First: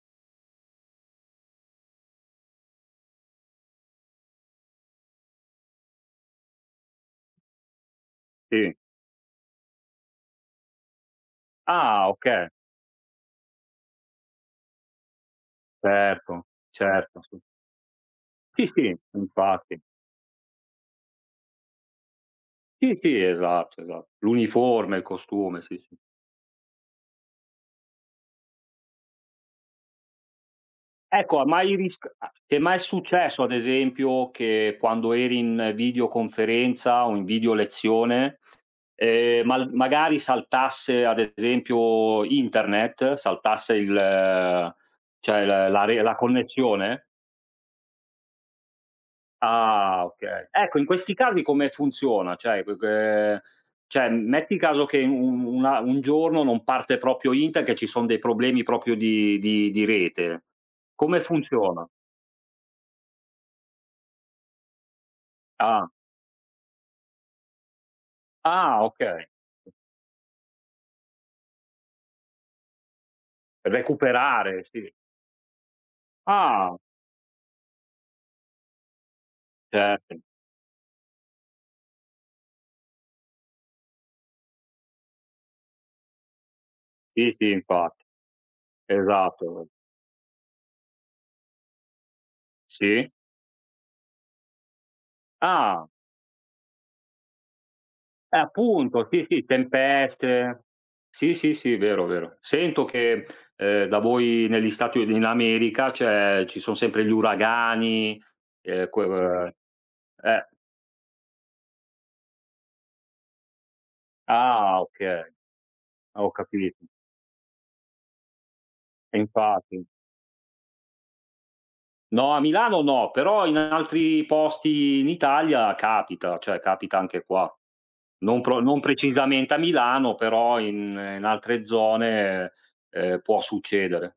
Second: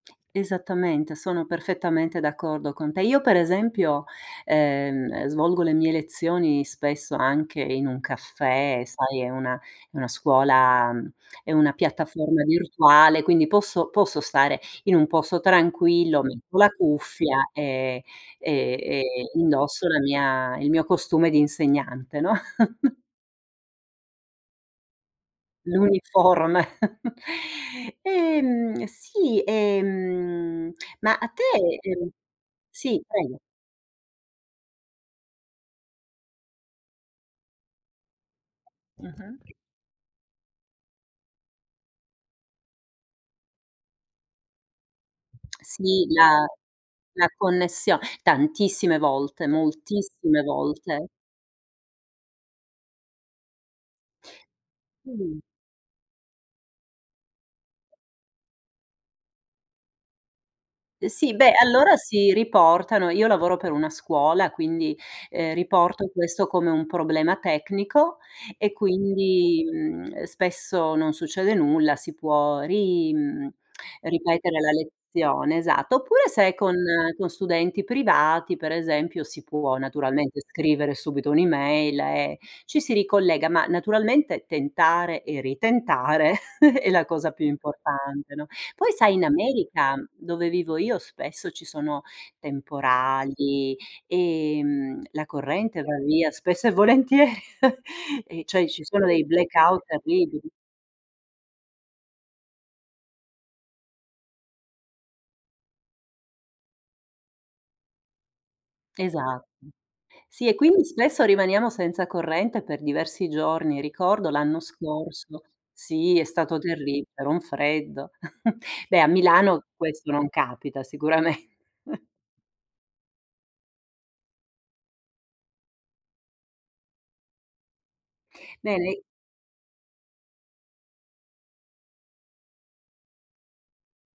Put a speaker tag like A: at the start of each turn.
A: Esattamente, sono perfettamente d'accordo con te. Io per esempio, ehm, svolgo le mie lezioni spesso anche in un
B: Sì.
A: caffè, sai è una è una scuola è una
B: Ah
A: piattaforma
B: okay.
A: virtuale, quindi posso posso stare in un posto tranquillo,
B: Certo,
A: metto la
B: certo sì.
A: cuffia e,
B: Sì,
A: ehm,
B: sì
A: ehm,
B: infatti.
A: indosso la mia il mio costume di insegnante, no?
B: Sì, sì esatto, esatt l'uniforme, il costume sì, sì.
A: L'uniforme. Ehm, sì, ehm, ma a
B: Ecco
A: te
B: ha mai risc
A: ehm
B: ti è mai
A: sì, prego.
B: successo, ad esempio, che quando eri in videoconferenza o in video lezione, ehm,
A: Mh-mh.
B: mal magari saltasse ad esempio internet, saltasse il, ehm, cioè la la
A: Sì,
B: re
A: la
B: connessione?
A: la connessio tantissime volte,
B: Ah
A: moltissime
B: okay. Ecco in
A: volte.
B: questi casi come funziona? Cioè qu qu ehm, cioè m metti caso che u u un a un giorno non parte proprio inter che ci sono dei problemi proprio di di di rete,
A: E
B: come
A: sì, beh,
B: funziona?
A: allora si riportano io lavoro per una scuola, quindi, ehm,
B: Ah.
A: riporto questo come un problema tecnico e
B: Ah okay.
A: quindi, mhmm, ehm, spesso non succede nulla, si può ri mhmm, ripetere
B: Recuperare
A: la
B: sì.
A: lezione, esatto. Oppure se con
B: Ah.
A: con studenti privati, per esempio, si può
B: Certo.
A: naturalmente scrivere subito un'email e ci si ricollega. Ma naturalmente tentare e ritentare è la
B: Sì,
A: cosa più
B: sì infatti.
A: importante, no, poi sai, in
B: Esatto.
A: America, dove vivo io, spesso ci sono
B: Sì.
A: temporali, ehm, la corrente
B: Ah!
A: va via spesso e volentieri.
B: Eh
A: E cioè ci sono
B: appunto
A: dei
B: sì, sì
A: blackout terribili.
B: tempeste Sì, sì, sì vero, vero. Sento che, uhm, da voi negli Stati U in America c'è ci sono sempre gli uragani, ehm, que que
A: Esatto.
B: uhm, eh.
A: Sì, e quindi spesso rimaniamo senza corrente per diversi giorni. Ricordo l'anno
B: Ah, okay.
A: scorso sì,
B: Ah
A: è
B: ho
A: stato
B: capito.
A: terri era un freddo. Beh, a
B: E
A: Milano
B: infatti.
A: questo non capita sicuramen
B: No a Milano no, però in altri posti in Italia capita, cioè capita anche qua. Non pro
A: Le
B: non
A: lei
B: precisamente a Milano però in in altre zone, ehm, può succedere.